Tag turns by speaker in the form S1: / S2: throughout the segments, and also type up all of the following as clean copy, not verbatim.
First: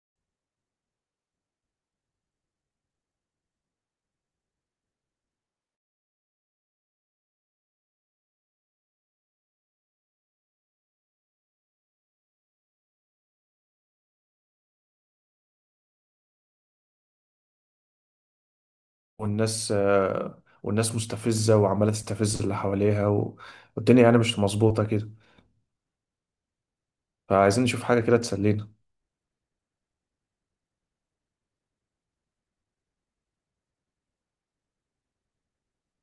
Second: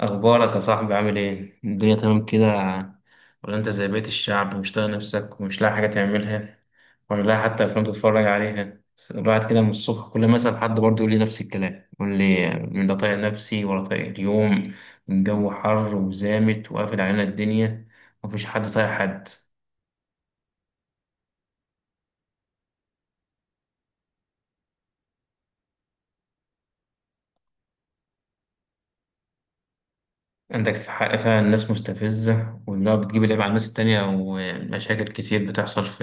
S1: أخبارك يا صاحبي، عامل إيه؟ الدنيا تمام كده، ولا أنت زي بقية الشعب ومش طايق نفسك ومش لاقي حاجة تعملها ولا لاقي حتى أفلام تتفرج عليها؟ بس الواحد كده من الصبح، كل ما أسأل حد برضه يقول لي نفس الكلام، يقول لي لا طايق نفسي ولا طايق اليوم. الجو حر وزامت وقافل علينا الدنيا، مفيش حد طايق حد.
S2: والناس مستفزة وعمالة تستفز اللي حواليها والدنيا يعني مش مظبوطة كده، فعايزين نشوف حاجة كده تسلينا.
S1: عندك في حق فعلا، الناس مستفزة وإنها بتجيب العيب على الناس التانية، ومشاكل كتير بتحصل في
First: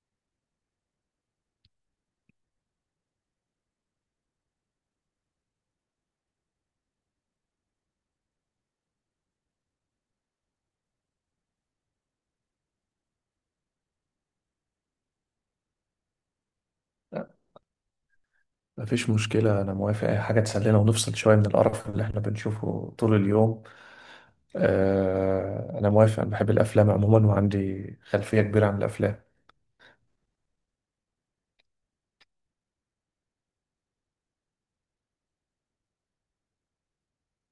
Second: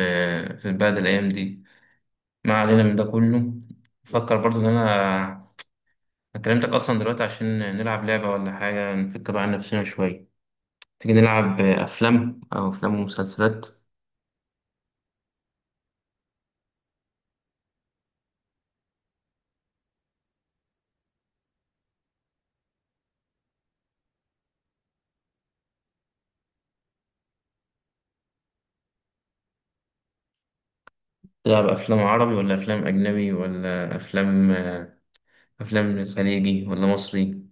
S1: في البلد الأيام دي. ما علينا من ده كله. بفكر برضو ان انا كلمتك اصلا دلوقتي عشان نلعب لعبة ولا حاجة، نفك بقى عن نفسنا شوية. تيجي نلعب افلام او افلام ومسلسلات؟
S2: لا، مفيش مشكلة، أنا موافق أي حاجة تسلينا ونفصل شوية من القرف اللي إحنا بنشوفه طول اليوم. آه، أنا موافق، أنا بحب الأفلام عموما وعندي خلفية كبيرة عن الأفلام.
S1: تلعب افلام عربي ولا افلام اجنبي ولا افلام خليجي ولا مصري؟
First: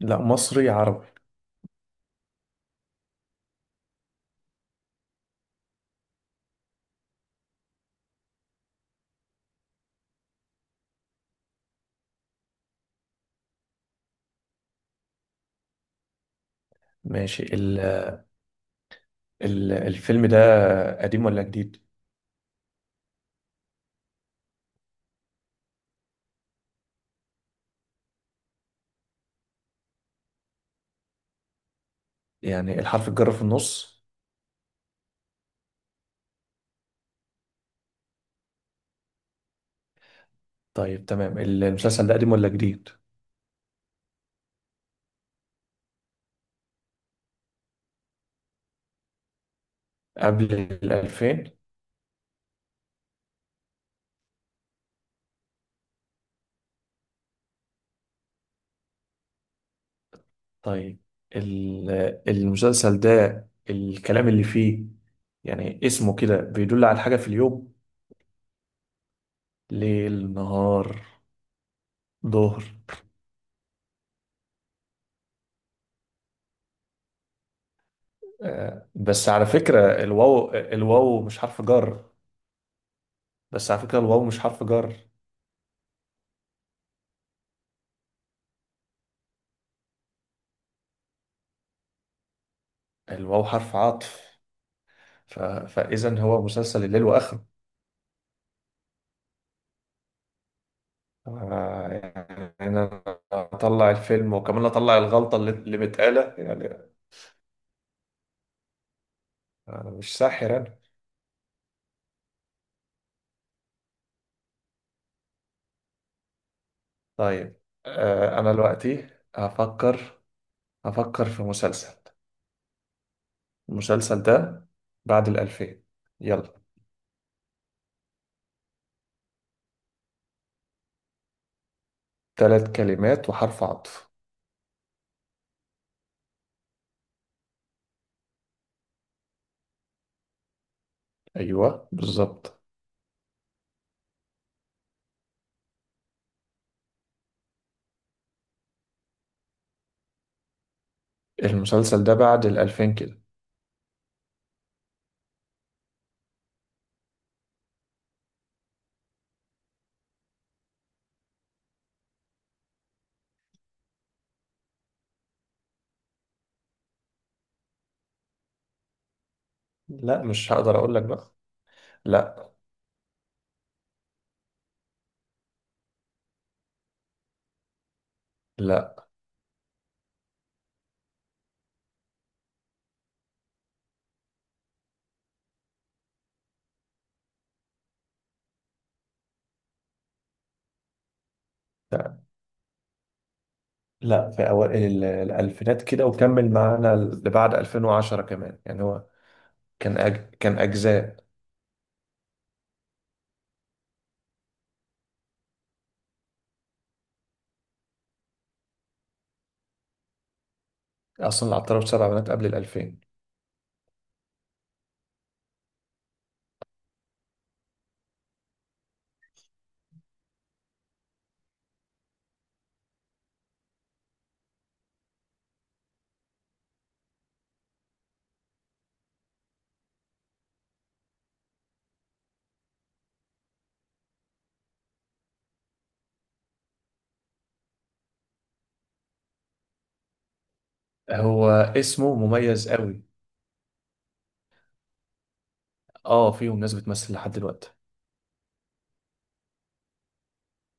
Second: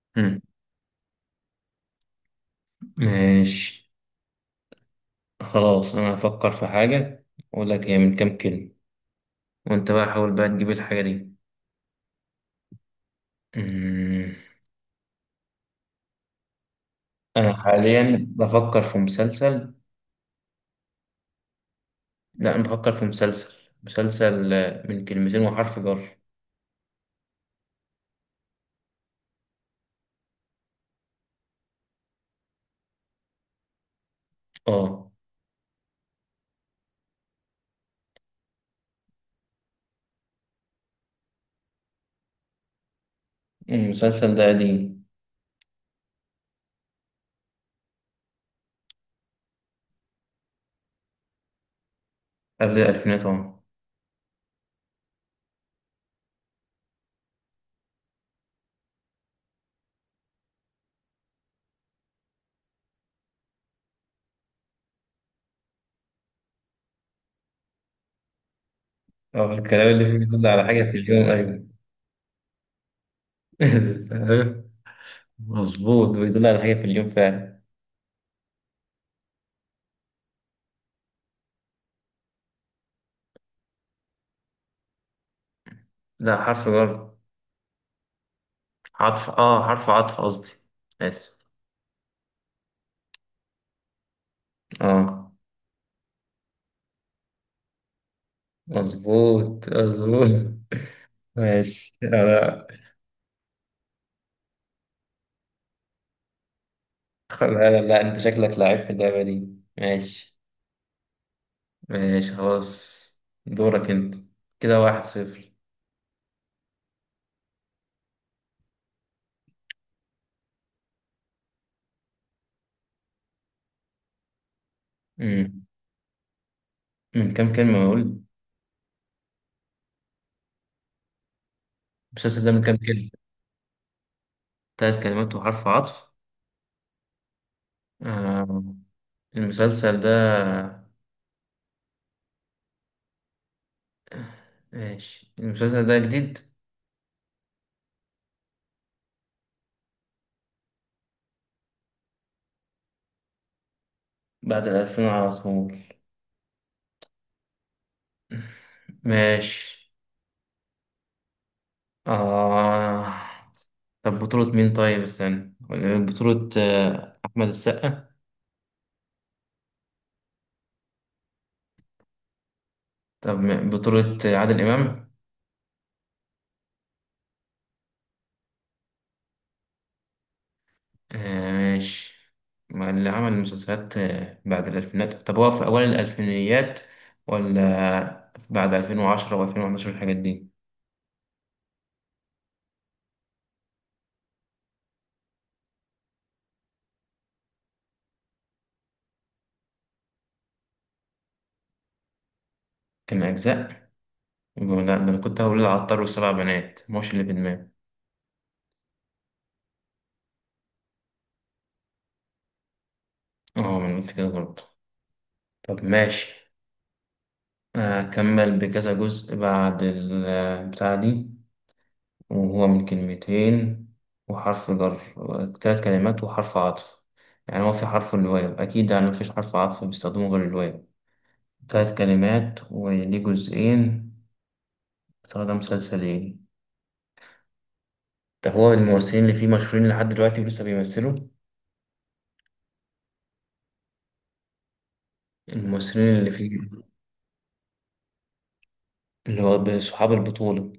S2: لا،
S1: هم.
S2: مصري عربي.
S1: ماشي، خلاص انا هفكر في حاجة، اقول لك هي من كام كلمة، وانت بقى حاول بقى تجيب الحاجة دي. أمم.
S2: ماشي.
S1: انا
S2: ال
S1: حاليا بفكر في
S2: ال
S1: مسلسل.
S2: الفيلم ده قديم ولا جديد؟
S1: لا، أنا بفكر في مسلسل، من كلمتين وحرف جر.
S2: يعني الحرف الجر في النص؟
S1: اه،
S2: طيب تمام. المسلسل ده قديم ولا جديد؟
S1: المسلسل ده قديم،
S2: قبل الألفين؟
S1: قبل الألفينات، اه.
S2: طيب. ال- المسلسل ده، الكلام اللي فيه، يعني اسمه كده بيدل على حاجة في اليوم؟
S1: اه، الكلام اللي فيه
S2: ليل،
S1: بيدل على حاجة في
S2: نهار،
S1: اليوم، أيوة.
S2: ظهر.
S1: فاهم؟ مظبوط، بيدل على حاجة في اليوم فعلا.
S2: آه، بس على فكرة الواو مش حرف جر. بس على فكرة الواو مش حرف جر
S1: لا حرف جر، عطف، اه حرف عطف قصدي، آسف.
S2: الواو حرف عطف.
S1: اه،
S2: فإذا هو مسلسل الليل وآخره.
S1: مظبوط مظبوط.
S2: آه،
S1: ماشي. لا،
S2: يعني أنا أطلع الفيلم وكمان أطلع الغلطة اللي متقالة، يعني
S1: لا، لا، انت شكلك لعيب في اللعبة دي.
S2: أنا مش
S1: ماشي،
S2: ساحر أنا.
S1: ماشي خلاص، دورك انت. كده واحد صفر.
S2: طيب. آه، أنا دلوقتي هفكر، أفكر في مسلسل. المسلسل ده بعد
S1: مم.
S2: الألفين. يلا.
S1: من كام كلمة بقول؟ المسلسل ده من
S2: ثلاث
S1: كام كلمة؟
S2: كلمات وحرف عطف.
S1: تلات كلمات وحرف عطف، آه. المسلسل ده،
S2: أيوة بالظبط.
S1: ماشي، المسلسل ده جديد،
S2: المسلسل ده بعد الألفين كده.
S1: بعد الألفين على طول. ماشي، آه. طب بطولة مين؟ طيب استنى، بطولة أحمد السقا؟
S2: لا، مش هقدر أقول لك بقى. لا.
S1: طب بطولة عادل إمام؟
S2: لا.
S1: آه ماشي. ما اللي عمل المسلسلات بعد الألفينات، طب هو في أوائل الألفينيات ولا بعد 2010 و2011 الحاجات دي؟
S2: لا، في أوائل الألفينات كده، وكمل معانا لبعد 2010 كمان، يعني هو كان أجزاء.
S1: كان أجزاء؟ يبقى لا، ده أنا كنت هقول العطار والسبع بنات، مش اللي في دماغي.
S2: أصلا العطار سبع بنات قبل الألفين.
S1: اه، ما أنا قلت كده برضه. طب ماشي. أكمل بكذا جزء بعد البتاع دي، وهو من كلمتين وحرف جر، ثلاث كلمات وحرف عطف، يعني هو في حرف الواو أكيد، يعني مفيش حرف عطف بيستخدمه غير الواو. ثلاث كلمات وليه جزئين، باستخدام مسلسلين. طب هو الممثلين اللي فيه مشهورين لحد دلوقتي ولسه بيمثلوا؟
S2: هو اسمه مميز قوي.
S1: الممثلين اللي
S2: اه،
S1: فيه
S2: فيهم ناس بتمثل لحد دلوقتي.
S1: اللي هو صحاب البطولة،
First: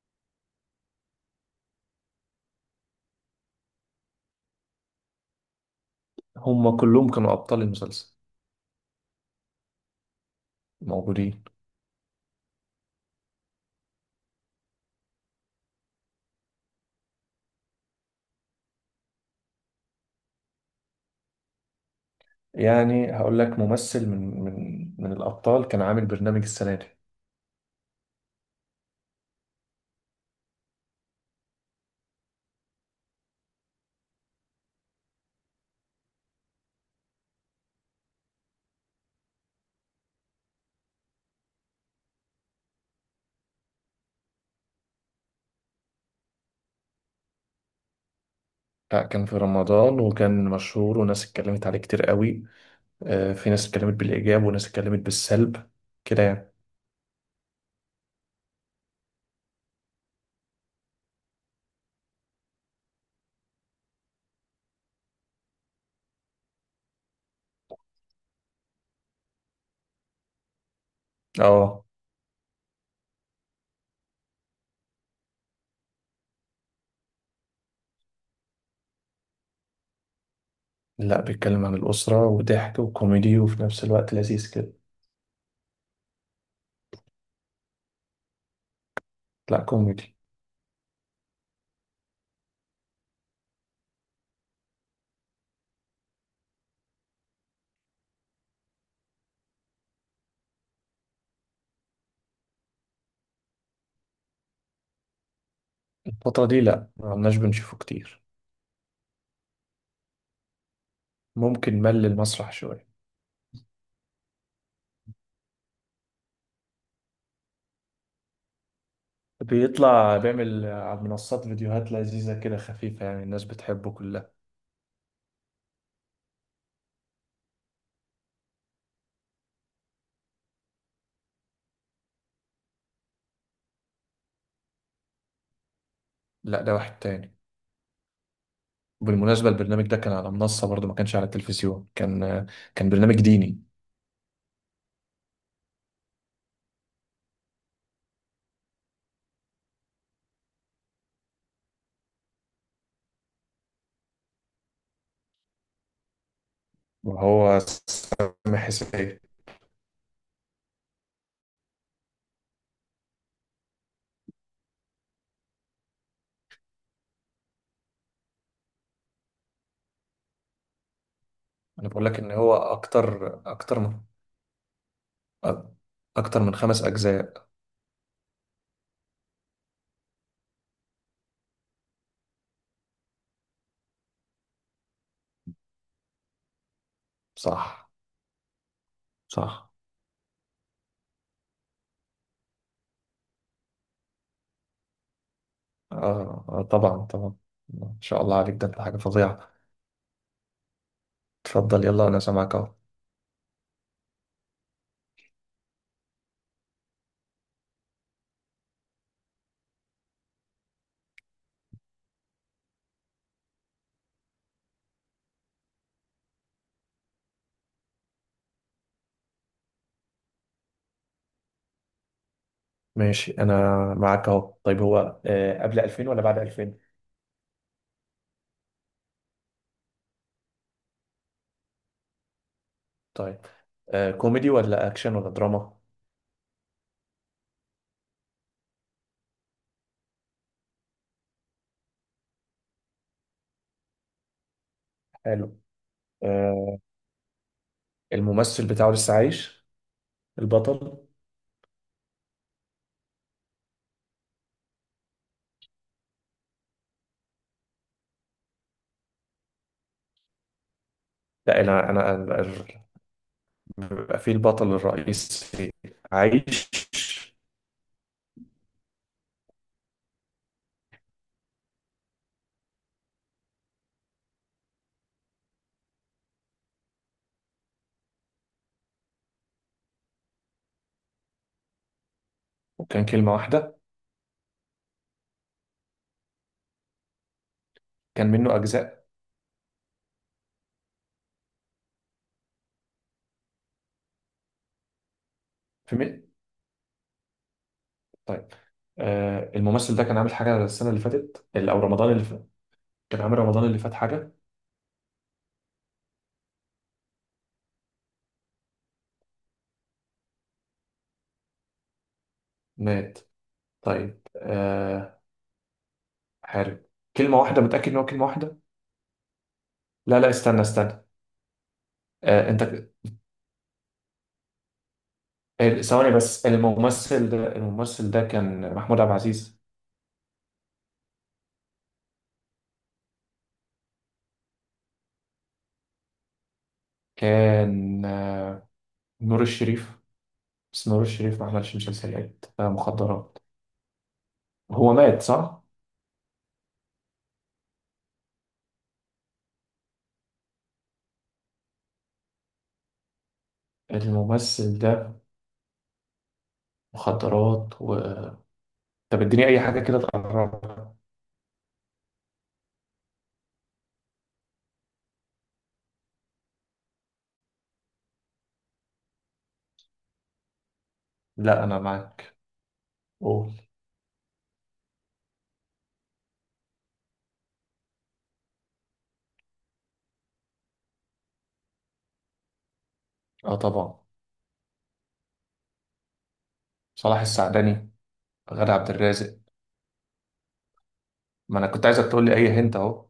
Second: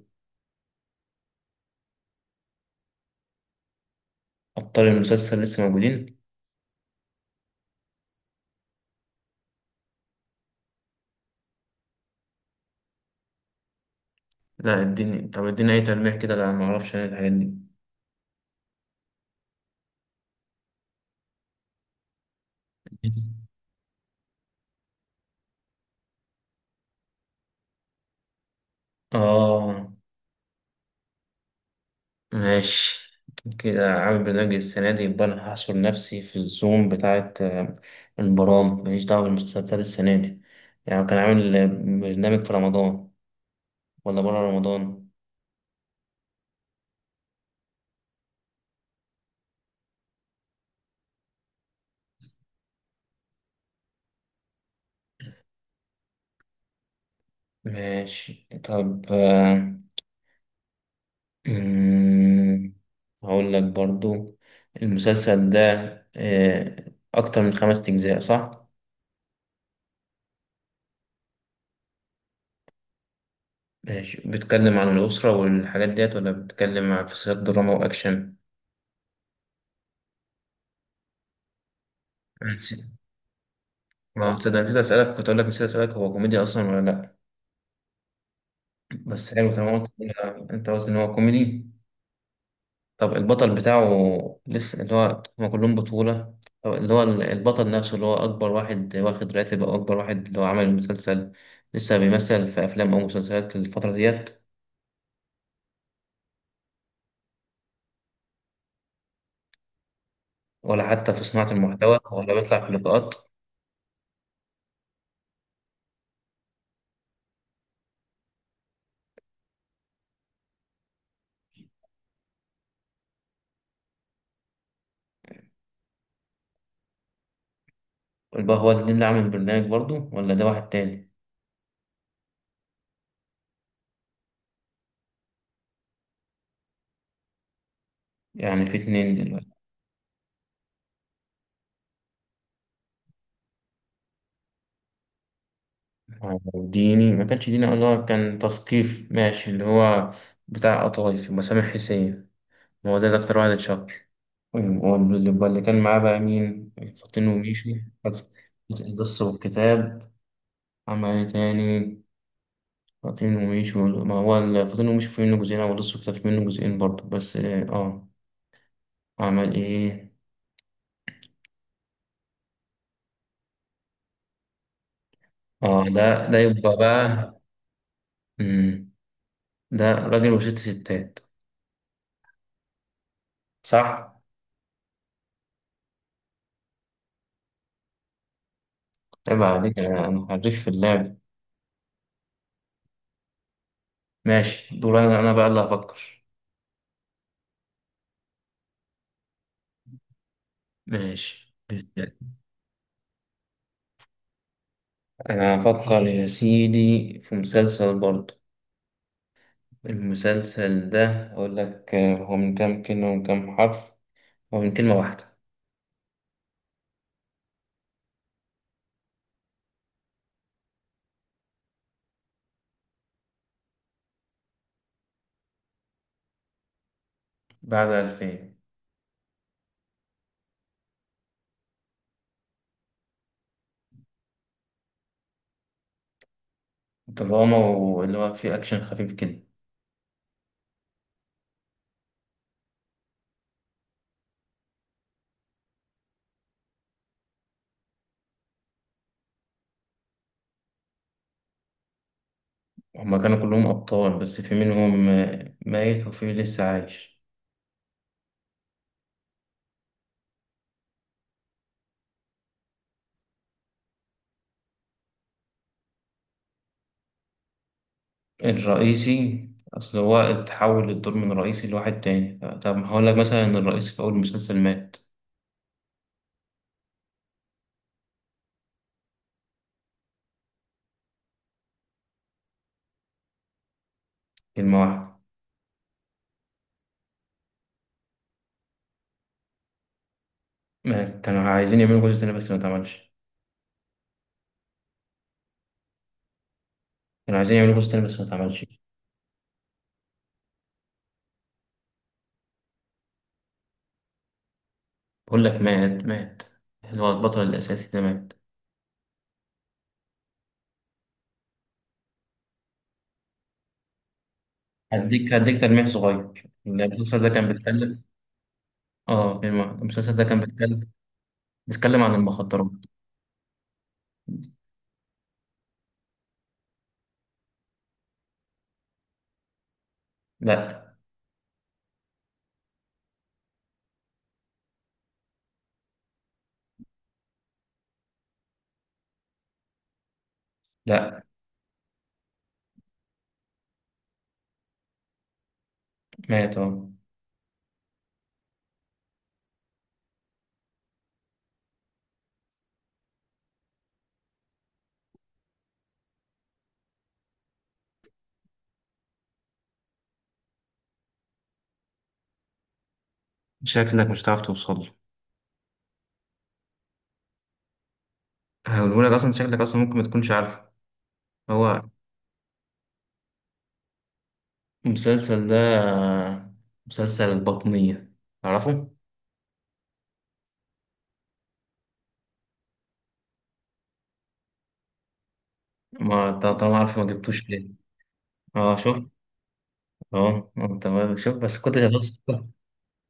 S1: أبطال المسلسل لسه موجودين؟
S2: هم كلهم كانوا أبطال المسلسل موجودين.
S1: لا اديني، طب اديني أي تلميح كده، لا معرفش أنا الحاجات دي.
S2: يعني هقول لك ممثل من الأبطال كان عامل برنامج السنة دي.
S1: آه ماشي، كده عامل برنامج السنة دي، يبقى أنا هحصر نفسي في الزوم بتاعة البرامج، ماليش دعوة بالمسلسلات بتاعت السنة دي. يعني كان عامل برنامج في رمضان ولا بره رمضان؟
S2: لا، كان في رمضان، وكان مشهور، وناس اتكلمت عليه كتير قوي. آه، في ناس اتكلمت بالإيجاب وناس اتكلمت بالسلب كده يعني.
S1: ماشي، طب مم، هقول لك برضو، المسلسل ده آه، أكتر من خمس أجزاء، صح؟
S2: اه.
S1: ماشي، بيتكلم عن الأسرة والحاجات ديت ولا بيتكلم عن في سياق دراما وأكشن؟
S2: لا، بيتكلم عن الأسرة
S1: أنا نسيت،
S2: وضحك وكوميدي، وفي نفس الوقت
S1: ما هو
S2: لذيذ
S1: تصدق
S2: كده.
S1: نسيت أسألك، كنت أقول لك نسيت أسألك هو كوميدي أصلا ولا لأ؟ بس حلو
S2: لا،
S1: تمام.
S2: كوميدي.
S1: أنت قلت إن هو كوميدي. طب البطل بتاعه لسه، اللي هو هما كلهم بطولة، طب اللي هو البطل نفسه اللي هو أكبر واحد واخد راتب، أو أكبر واحد اللي هو عمل المسلسل، لسه بيمثل في أفلام أو مسلسلات الفترة ديت؟
S2: الفترة دي لا، ما عمناش بنشوفه كتير.
S1: ولا حتى في صناعة
S2: ممكن
S1: المحتوى
S2: مل
S1: ولا
S2: المسرح
S1: بيطلع في
S2: شوية.
S1: لقاءات؟
S2: بيطلع، بيعمل على المنصات فيديوهات لذيذة كده، خفيفة، يعني الناس بتحبه كلها.
S1: يبقى هو الاتنين اللي عامل البرنامج برضه ولا ده واحد تاني؟
S2: لا ده واحد تاني.
S1: يعني في اتنين
S2: بالمناسبة
S1: دلوقتي.
S2: البرنامج ده كان على منصة برضه، ما كانش على التلفزيون. كان برنامج ديني.
S1: ديني؟ ما كانش ديني، اللي هو كان تثقيف، ماشي. اللي هو بتاع قطايف مسامح حسين، هو ده أكتر واحد اتشهر. واللي كان معاه بقى مين؟ فاطين
S2: وهو
S1: وميشو؟
S2: سامح حسين.
S1: القصة والكتاب؟ عمل إيه تاني؟ فاطين وميشو ما هو فاطين وميشو في منه جزئين، أو القصة والكتاب في منه جزئين برضه، بس آه عمل إيه؟
S2: أنا بقول لك إن هو أكتر أكتر من
S1: آه ده
S2: أكتر من
S1: يبقى
S2: خمس
S1: بقى.
S2: أجزاء
S1: مم. ده راجل وست ستات، صح؟
S2: صح.
S1: عيب
S2: صح.
S1: عليك، أنا حريف في اللعب. ماشي، دور أنا بقى اللي هفكر.
S2: آه, آه طبعا طبعا. ما شاء الله عليك، ده أنت حاجة فظيعة.
S1: ماشي،
S2: اتفضل، يلا، أنا سامعك أهو.
S1: أنا هفكر يا سيدي في مسلسل برضه. المسلسل ده أقول لك هو من كام كلمة ومن كام حرف. هو من كلمة واحدة،
S2: ماشي. أنا معاك أهو. طيب، هو آه قبل 2000 ولا بعد 2000؟
S1: بعد ألفين،
S2: طيب. آه، كوميدي ولا أكشن ولا دراما؟
S1: دراما، واللي هو فيه أكشن خفيف كده.
S2: حلو. آه، الممثل بتاعه لسه عايش، البطل؟
S1: هما كانوا كلهم أبطال، بس في منهم ميت وفي لسه عايش.
S2: لا، انا بيبقى في البطل الرئيسي عايش.
S1: الرئيسي، أصل هو اتحول الدور من رئيسي لواحد تاني، طب هقول لك مثلا إن الرئيسي في أول المسلسل مات.
S2: وكان كلمة واحدة؟
S1: كلمة واحدة.
S2: كان منه أجزاء؟
S1: ما كانوا عايزين يعملوا جزء تاني بس ما اتعملش،
S2: في مي...
S1: كانوا عايزين يعملوا جزء تاني بس ما
S2: طيب.
S1: اتعملش.
S2: آه، الممثل ده كان عامل حاجة السنة اللي فاتت، أو رمضان اللي فات كان عامل رمضان اللي فات حاجة؟
S1: بقول لك مات مات، اللي هو البطل الأساسي ده مات.
S2: مات؟ طيب. آه،
S1: هديك تلميح صغير. إن
S2: حارب؟
S1: المسلسل ده
S2: كلمة
S1: كان
S2: واحدة، متأكد إن
S1: بيتكلم،
S2: هو كلمة واحدة؟
S1: اه، المسلسل
S2: لا،
S1: ده
S2: لا،
S1: كان
S2: استنى،
S1: بيتكلم
S2: استنى.
S1: بيتكلم عن
S2: آه
S1: المخدرات.
S2: أنت، ثواني بس، الممثل ده كان محمود عبد العزيز؟
S1: لا،
S2: كان آه، نور الشريف؟ بس نور
S1: لا،
S2: الشريف ما عملش مسلسلات آه مخدرات. هو مات صح؟
S1: مات اه.
S2: الممثل ده، مخدرات و... طب اديني أي حاجة كده تقربها.
S1: شكلك مش هتعرف توصل له، هقولهولك اصلا، شكلك اصلا ممكن ما تكونش عارفه.
S2: لا، أنا
S1: هو
S2: معاك، قول.
S1: المسلسل ده مسلسل البطنية، تعرفه؟
S2: اه طبعا.
S1: ما ط- طالما عارفه، ما
S2: صلاح
S1: جبتوش ليه؟
S2: السعدني، غادة
S1: اه
S2: عبد
S1: شوف،
S2: الرازق.
S1: اه انت ما- شوف بس
S2: ما أنا
S1: كنتش
S2: كنت عايزك تقول لي
S1: هتوصل.
S2: أي هنت أهو.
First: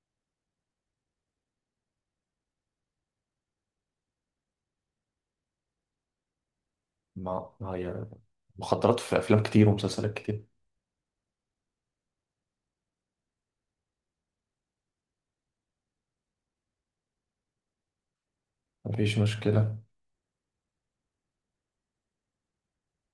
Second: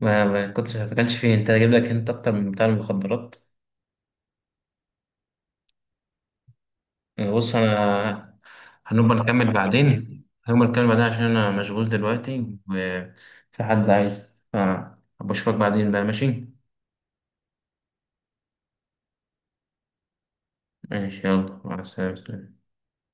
S1: ما كنتش، ما كانش فيه انت، هجيب لك انت اكتر من بتاع المخدرات. بص
S2: ما هي
S1: انا،
S2: مخدرات
S1: هنبقى
S2: في أفلام
S1: نكمل
S2: كتير ومسلسلات
S1: بعدين،
S2: كتير.
S1: هنبقى نكمل بعدين، عشان انا مشغول دلوقتي وفي حد عايز أبقى اشوفك بعدين بقى، ماشي.
S2: مفيش مشكلة.
S1: ماشي، يلا مع السلامة.